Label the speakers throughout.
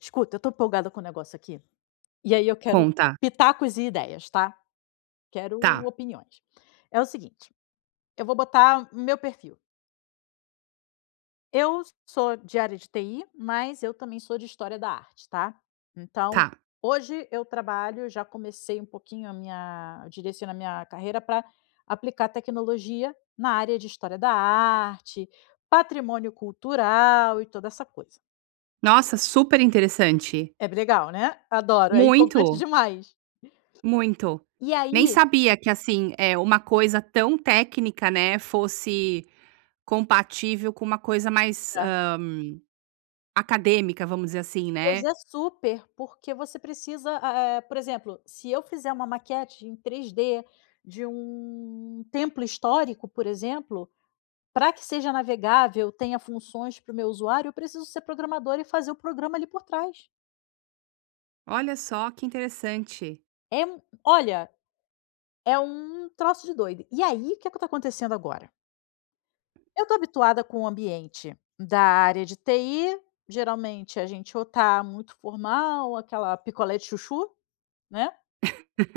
Speaker 1: Escuta, eu estou empolgada com o negócio aqui, e aí eu quero
Speaker 2: Conta.
Speaker 1: pitacos e ideias, tá? Quero
Speaker 2: Tá.
Speaker 1: opiniões. É o seguinte: eu vou botar o meu perfil Eu sou de área de TI, mas eu também sou de história da arte, tá. Então,
Speaker 2: Tá.
Speaker 1: hoje eu trabalho já comecei um pouquinho a minha direcionar a minha carreira pra aplicar tecnologia na área de história da arte, patrimônio cultural e toda essa coisa.
Speaker 2: Nossa, super interessante!
Speaker 1: É b legal, né? Adoro, é empolgante
Speaker 2: Muito!
Speaker 1: demais.
Speaker 2: Muito.
Speaker 1: E
Speaker 2: Nem
Speaker 1: aí
Speaker 2: sabia que assim, eh, uma coisa tão técnica, né, fosse compativel com uma coisa mais,
Speaker 1: Aham.
Speaker 2: hã, acadêmica, vamos dizer assim,
Speaker 1: Pois
Speaker 2: né.
Speaker 1: é super, porque você precisa a é por exemplo, se eu fizer uma maquete em 3D de um templo histórico, por exemplo, pra que seja navegável, tenha funções para o meu usuário, eu preciso ser programadora e fazer o programa, ali, por trás.
Speaker 2: Olha só, que interessante.
Speaker 1: É m olha, é um troço de doido. E aí, que é que tá acontecendo agora Eu tô habituada com o ambiente da área de TI. Geralmente a gente ou tá muito formal, ou aquela picolé de chuchu, né?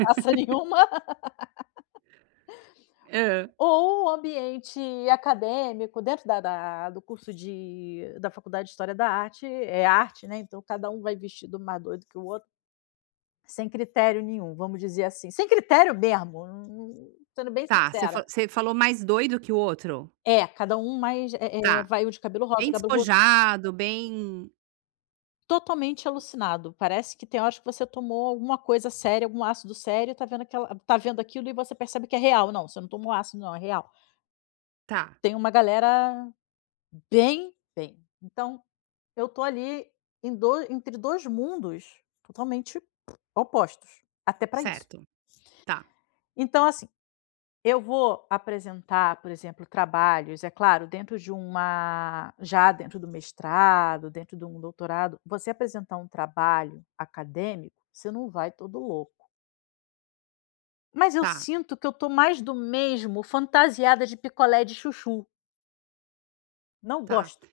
Speaker 1: Passa nenhuma
Speaker 2: Hã.
Speaker 1: Ou o ambiente acadêmico, dentro da da do curso de da faculdade de história da arte. É arte, né? Então cada um vai vestido um mais doido que o outro sem critério nenhum, vamos dizer assim. Sem critério mesmo, hum, sendo bem
Speaker 2: Tá, você
Speaker 1: sincera.
Speaker 2: fa você falou mais doido que o outro?
Speaker 1: É, cada um mais é é
Speaker 2: Tá.
Speaker 1: vai um de cabelo rosa,
Speaker 2: Bem
Speaker 1: o cabelo roxo
Speaker 2: despojado, bem
Speaker 1: Totalmente alucinado. Parece que tem horas que você tomou alguma coisa séria, algum ácido sério, e tá vendo aquela está vendo aquilo, e você percebe que é real: "Não, você não tomou ácido não, é real".
Speaker 2: Tá.
Speaker 1: Tem uma galera bem, bem. Então, eu tô ali, em doi entre 2 mundos totalmente opostos. Até pra isso.
Speaker 2: Certo. Tá.
Speaker 1: Então assim, eu vou apresentar, por exemplo, trabalhos, é claro, dentro de uma já dentro do mestrado, dentro de um doutorado, você apresentar um trabalho acadêmico, você não vai todo louco. Mas eu
Speaker 2: Tá.
Speaker 1: sinto que eu tô mais do mesmo, fantasiada de picolé de chuchu. Não
Speaker 2: Tá.
Speaker 1: gosto.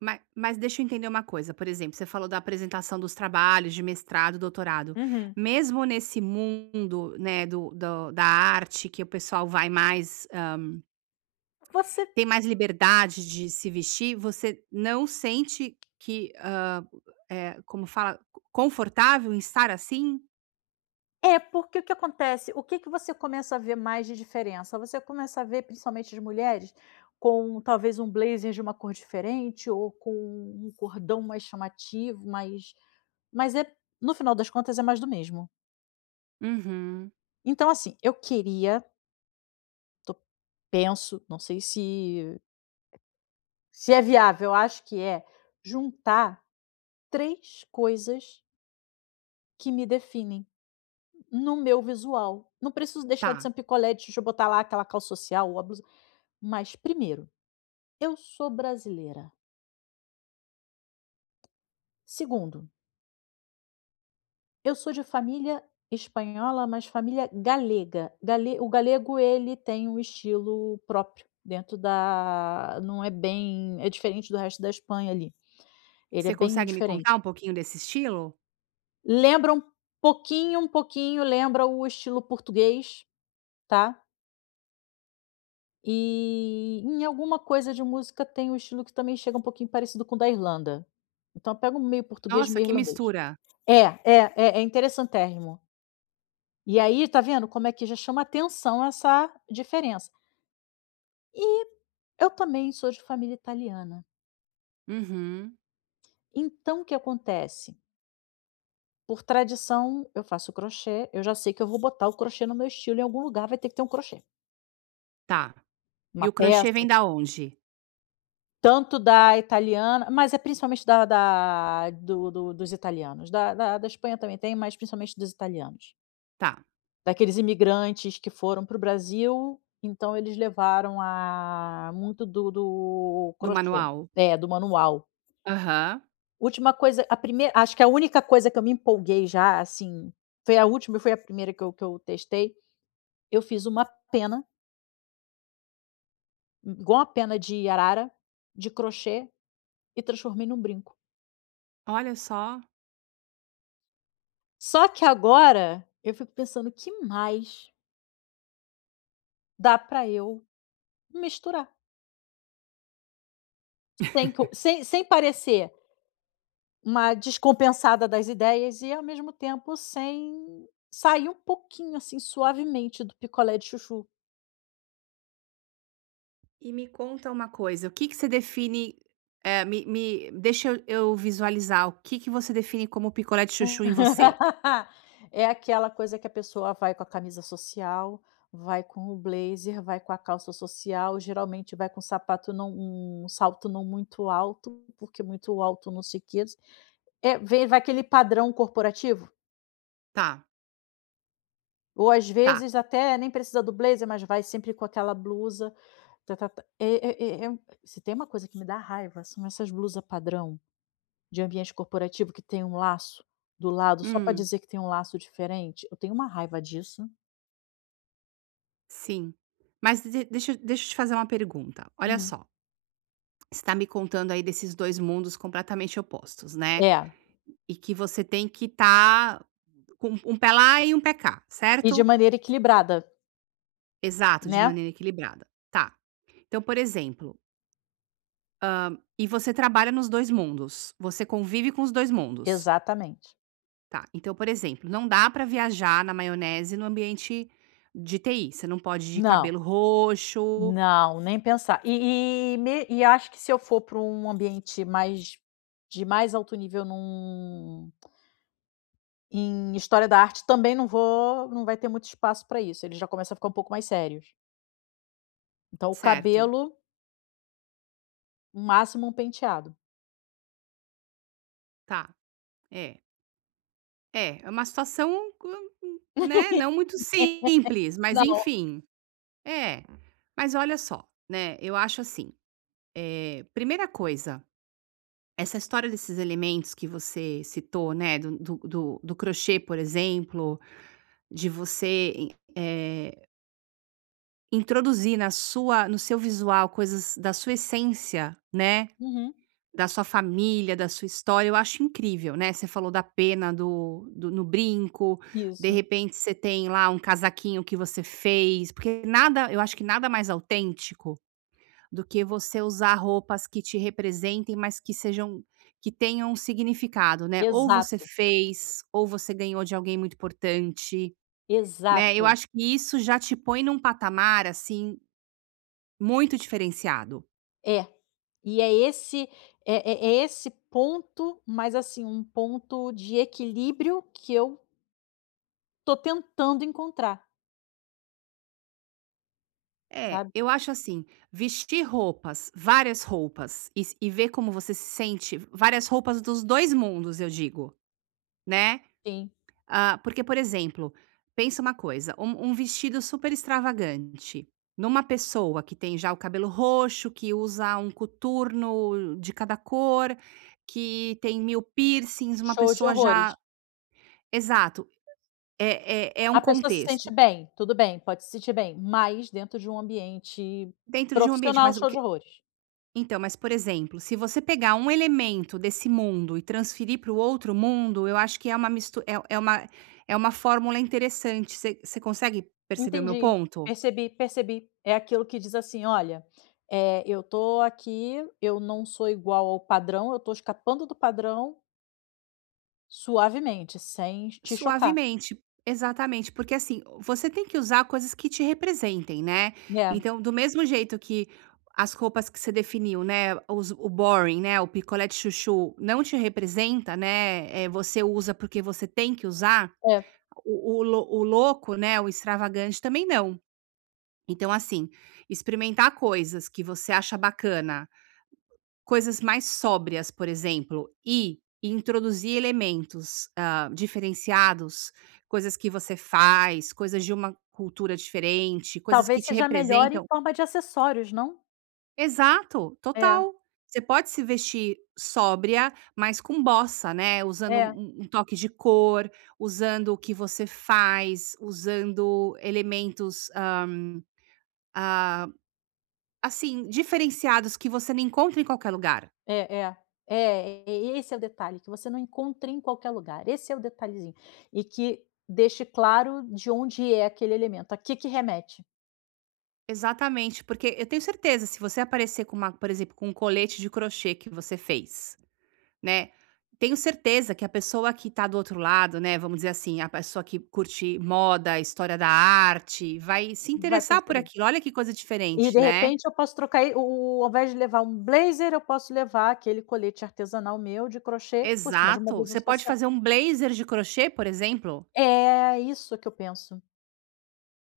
Speaker 2: Ma mas deixa eu entender uma coisa: por exemplo, você falou da apresentação dos trabalhos de mestrado e doutorado.
Speaker 1: Uhum.
Speaker 2: Mesmo nesse mundo, né, do do da arte, que o pessoal vai mais, hã
Speaker 1: Você
Speaker 2: tem mais liberdade de se vestir, você não sente que, hã, eh, como fala confortável em estar assim?
Speaker 1: É, porque o que acontece, o que que você começa a ver mais de diferença: você começa a ver, principalmente de mulheres, com talvez um blazer de uma cor diferente, ou com um cordão mais chamativo, mas mas é, no final das contas, é mais do mesmo.
Speaker 2: Uhum.
Speaker 1: Então assim, eu queria Tô penso. Não sei se se é viável, eu acho que é, juntar 3 coisas que me definem, no meu visual. Não preciso deixar de ser
Speaker 2: Tá.
Speaker 1: um picolé de chuchu, botar lá aquela calça social ou a blusa. Mas, primeiro, eu sou brasileira. Segundo eu sou de família espanhola, mas família galega. Gale O galego, ele tem um estilo próprio, dentro da não é bem é diferente do resto da Espanha, ali. Ele é
Speaker 2: Você
Speaker 1: bem
Speaker 2: consegue me
Speaker 1: diferente.
Speaker 2: contar um pouquinho desse estilo?
Speaker 1: Lembra um pouquinho um pouquinho lembra o estilo português, tá. E, em alguma coisa de música, tem um estilo que também chega um pouquinho parecido com o da Irlanda. Então pega um meio português
Speaker 2: Nossa,
Speaker 1: meio
Speaker 2: que
Speaker 1: irlandês.
Speaker 2: mistura.
Speaker 1: É, é, é interessantérrimo. E aí, tá vendo, como é que já chama atenção essa diferença. E, eu também sou de família italiana.
Speaker 2: Uhum.
Speaker 1: Então, o que acontece por tradição, eu faço o crochê, eu já sei que eu vou botar o crochê no meu estilo, em algum lugar vai ter que ter um crochê.
Speaker 2: Tá. E
Speaker 1: Uma
Speaker 2: o crochê
Speaker 1: peça
Speaker 2: vem da onde?
Speaker 1: Tanto da italiana mas é principalmente da da do do dos italianos. Da da da Espanha também tem, mas principalmente dos italianos.
Speaker 2: Tá.
Speaker 1: Daqueles imigrantes que foram para o Brasil, então eles levaram a muito do do
Speaker 2: Do
Speaker 1: crochê.
Speaker 2: manual?
Speaker 1: É, do manual.
Speaker 2: Aham.
Speaker 1: Última coisa a primei acho que a única coisa que eu me empolguei já, assim, foi a última e foi a primeira que eu que eu testei. Eu fiz uma pena i igual a uma pena de arara, de crochê, e transformei em um brinco.
Speaker 2: Olha só.
Speaker 1: Só que agora, eu fico pensando: "O que mais" dá pra eu misturar? [unintelligible] sem sem parecer uma descompensada das ideias, e ao mesmo tempo sem sair um pouquinho assim, suavemente, do picolé de chuchu.
Speaker 2: E me conta uma coisa: o que que você define, eh, me me deixa e eu visualizar, o que que você define como picolé de chuchu em você?
Speaker 1: É aquela coisa que a pessoa vai com a camisa social, vai com o blazer, vai com a calça social, geralmente vai com um sapato não um salto não muito alto, porque muito alto não sei que é, vem vai aquele padrão corporativo.
Speaker 2: Tá.
Speaker 1: Ou, às
Speaker 2: Tá.
Speaker 1: vezes, até, nem precisa do blazer, mas vai sempre com aquela blusa, ta ta ta e e e se tem uma coisa que me dá raiva são essas blusa-padrão de ambiente corporativo, que tem laço do lado, só para
Speaker 2: Hum.
Speaker 1: dizer que tem um laço diferente. Eu tenho uma raiva disso.
Speaker 2: Sim. Mas de de deixa eu deixa eu te fazer uma pergunta, olha
Speaker 1: Hum.
Speaker 2: só você está me contando, aí, desses 2 mundos completamente opostos, né.
Speaker 1: É.
Speaker 2: E que você tem que estar com um um pé lá e um pé cá,
Speaker 1: E de
Speaker 2: certo?
Speaker 1: maneira equilibrada.
Speaker 2: Exato, de
Speaker 1: Né?
Speaker 2: maneira equilibrada. Tá, então por exemplo hã, e você trabalha nos 2 mundos? Você convive com os 2 mundos?
Speaker 1: Exatamente.
Speaker 2: Tá, então, por exemplo, não dá pra viajar na maionese no ambiente de TI, você não pode ir de
Speaker 1: Não.
Speaker 2: cabelo roxo
Speaker 1: Não, nem pensar. E e me e acho que se eu for pra um ambiente mais de mais alto nível em um em história da arte, também não vou não vai ter muito espaço pra isso, ele já começa a ficar pouco mais sérios. Então o
Speaker 2: Certo.
Speaker 1: cabelo no máximo um penteado.
Speaker 2: Tá, é. É, é uma situação, um co né, não muito simples, mas
Speaker 1: Não.
Speaker 2: enfim. É. Mas olha só, né, eu acho assim. Eh, primeira coisa, essa história desses elementos que você citou, né, do do do do crochê, por exemplo, de você i eh introduzir na sua no seu visual, coisas da sua essência, né,
Speaker 1: Uhum.
Speaker 2: da sua família, da sua história, eu acho incrível, né. Você falou da pena do do no brinco. De
Speaker 1: Isso.
Speaker 2: repente você tem lá um casaquinho que você fez, porque nada eu acho que nada mais autêntico, do que você usar roupas que te representem, mas que sejam que tenham significado, né? Ou você
Speaker 1: Exato.
Speaker 2: fez ou você ganhou de alguém muito importante, né, eu
Speaker 1: Exato.
Speaker 2: acho que isso já te põe num patamar, assim, muito diferenciado.
Speaker 1: É. E é esse é é é esse ponto, mas assim, um ponto de equilíbrio que eu tô tentando encontrar.
Speaker 2: É,
Speaker 1: Sabe?
Speaker 2: eu acho assim: vestir roupas, várias roupas e s e ver como você se sente v várias roupas dos 2 mundos, eu digo, né.
Speaker 1: Sim.
Speaker 2: Ah, porque, por exemplo, pensa uma coisa: um um vestido super extravagante numa pessoa que tem já o cabelo roxo, que usa um coturno de cada cor, que tem 1000 piercings, uma
Speaker 1: Show de
Speaker 2: pessoa
Speaker 1: horrores.
Speaker 2: já exato, é é é um
Speaker 1: A pessoa se
Speaker 2: contexto.
Speaker 1: sente bem. Tudo bem, pode se sentir bem, mas dentro de um ambiente
Speaker 2: Dentro de um ambiente,
Speaker 1: profissional,
Speaker 2: mas o
Speaker 1: show de
Speaker 2: que
Speaker 1: horrores.
Speaker 2: Então, mas por exemplo, se você pegar um elemento desse mundo e transferir para o outro mundo, eu acho que é uma mist é é uma é uma fórmula interessante, você você consegue perceber o meu
Speaker 1: Entendi.
Speaker 2: ponto?
Speaker 1: Percebi, percebi. É aquilo que diz assim: "Olha, eh, eu estou aqui, eu não sou igual ao padrão, eu estou escapando do padrão" "suavemente, sem te chocar".
Speaker 2: Suavemente. Exatamente. Porque assim, você tem que usar coisas que te representem, né.
Speaker 1: Né.
Speaker 2: Então, do mesmo jeito que as roupas que você definiu, né, os o boring, né, o picolé de chuchu, não te representa, né, eh, você usa, porque você tem que usar,
Speaker 1: É.
Speaker 2: o o loc o louco, né, o extravagante, também não. Então assim, experimentar coisas que você acha bacana coisas mais sóbrias, por exemplo, e introduzir elementos, ah, diferenciados, coisas que você faz, coisas de uma cultura diferente, coisas que
Speaker 1: Talvez
Speaker 2: te
Speaker 1: seja melhor em
Speaker 2: representam
Speaker 1: forma de acessórios, não?
Speaker 2: Exato,
Speaker 1: É.
Speaker 2: total. Você pode se vestir sóbria, mas com bossa, né. Usando
Speaker 1: É.
Speaker 2: um um toque de cor, usando o que você faz, usando elementos, hã, ah, assim, diferenciados, que você não encontra em qualquer lugar.
Speaker 1: É, é. É, e esse é o detalhe, que você não encontra em qualquer lugar, esse é o detalhezinho. E que, deixe claro, de onde é aquele elemento, a que que remete.
Speaker 2: Exatamente. Porque, eu tenho certeza, se você aparecer com uma por exemplo, com um colete de crochê que você fez, né. Tenho certeza que a pessoa que tá do outro lado, né, vamos dizer assim, a pessoa que curte moda, história da arte, vai se
Speaker 1: Vai
Speaker 2: interessar por
Speaker 1: perceber.
Speaker 2: aquilo. Olha que coisa
Speaker 1: E,
Speaker 2: diferente,
Speaker 1: de
Speaker 2: né.
Speaker 1: repente, eu posso trocar e o o o ao invés de levar um blazer, eu posso levar aquele colete artesanal meu, de crochê, por cima de uma
Speaker 2: Exato.
Speaker 1: blusa
Speaker 2: Você pode
Speaker 1: social.
Speaker 2: fazer um blazer de crochê, por exemplo.
Speaker 1: É, é isso que eu penso.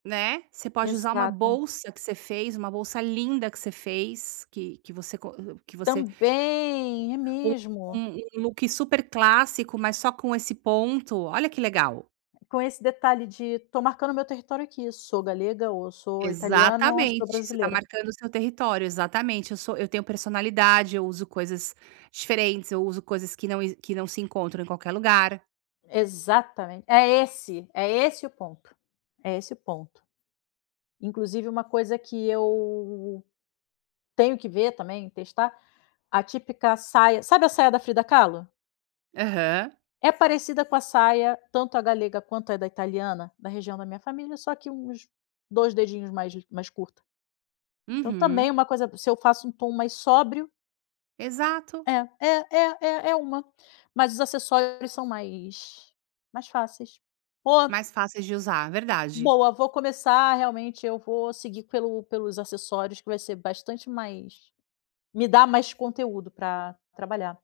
Speaker 2: Né. Você pode usar uma
Speaker 1: Exato!
Speaker 2: bolsa que você fez, uma bolsa linda que você fez, que que você co que você
Speaker 1: Também, é
Speaker 2: um
Speaker 1: mesmo.
Speaker 2: um um look super clássico, mas só com esse ponto. Olha que legal.
Speaker 1: Com esse detalhe de: "Tô marcando o meu território aqui. Sou galega, ou sou italiana, sou
Speaker 2: Exatamente! Você tá
Speaker 1: brasileira".
Speaker 2: marcando o seu território. Exatamente. "Eu sou eu tenho personalidade, eu uso coisas diferentes, eu uso coisas que não exi que não se encontram em qualquer lugar".
Speaker 1: Exatamente! É esse! É esse o ponto. É esse o ponto. Inclusive uma coisa que eu tenho que ver, também, testar, a típica saia sabe a saia da Frida Kahlo?
Speaker 2: Aham.
Speaker 1: É parecida com a saia, tanto a galega quanto a da italiana, da região da minha família, só que uns 2 dedinhos mais g mais curta. Então também é
Speaker 2: Uhum.
Speaker 1: uma coisa se eu faço tom mais sóbrio
Speaker 2: Exato.
Speaker 1: É. É é é é uma. Mas os acessórios são mais mais fáceis. O
Speaker 2: Mais fáceis de usar, verdade.
Speaker 1: Boa, vou começar, realmente, eu vou seguir pelo pelos acessórios, que vai ser bastante mais me dá mais conteúdo pra trabalhar.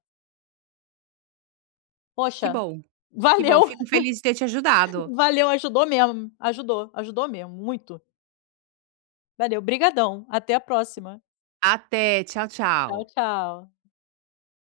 Speaker 2: Que
Speaker 1: Poxa,
Speaker 2: bom. Que bom,
Speaker 1: valeu!
Speaker 2: fico feliz de ter te ajudado.
Speaker 1: Valeu, ajudou mesmo. Ajudou. Ajudou mesmo, muito. Valeu. Obrigadão, até a próxima.
Speaker 2: Até, tchau, tchau.
Speaker 1: Tchau, tchau.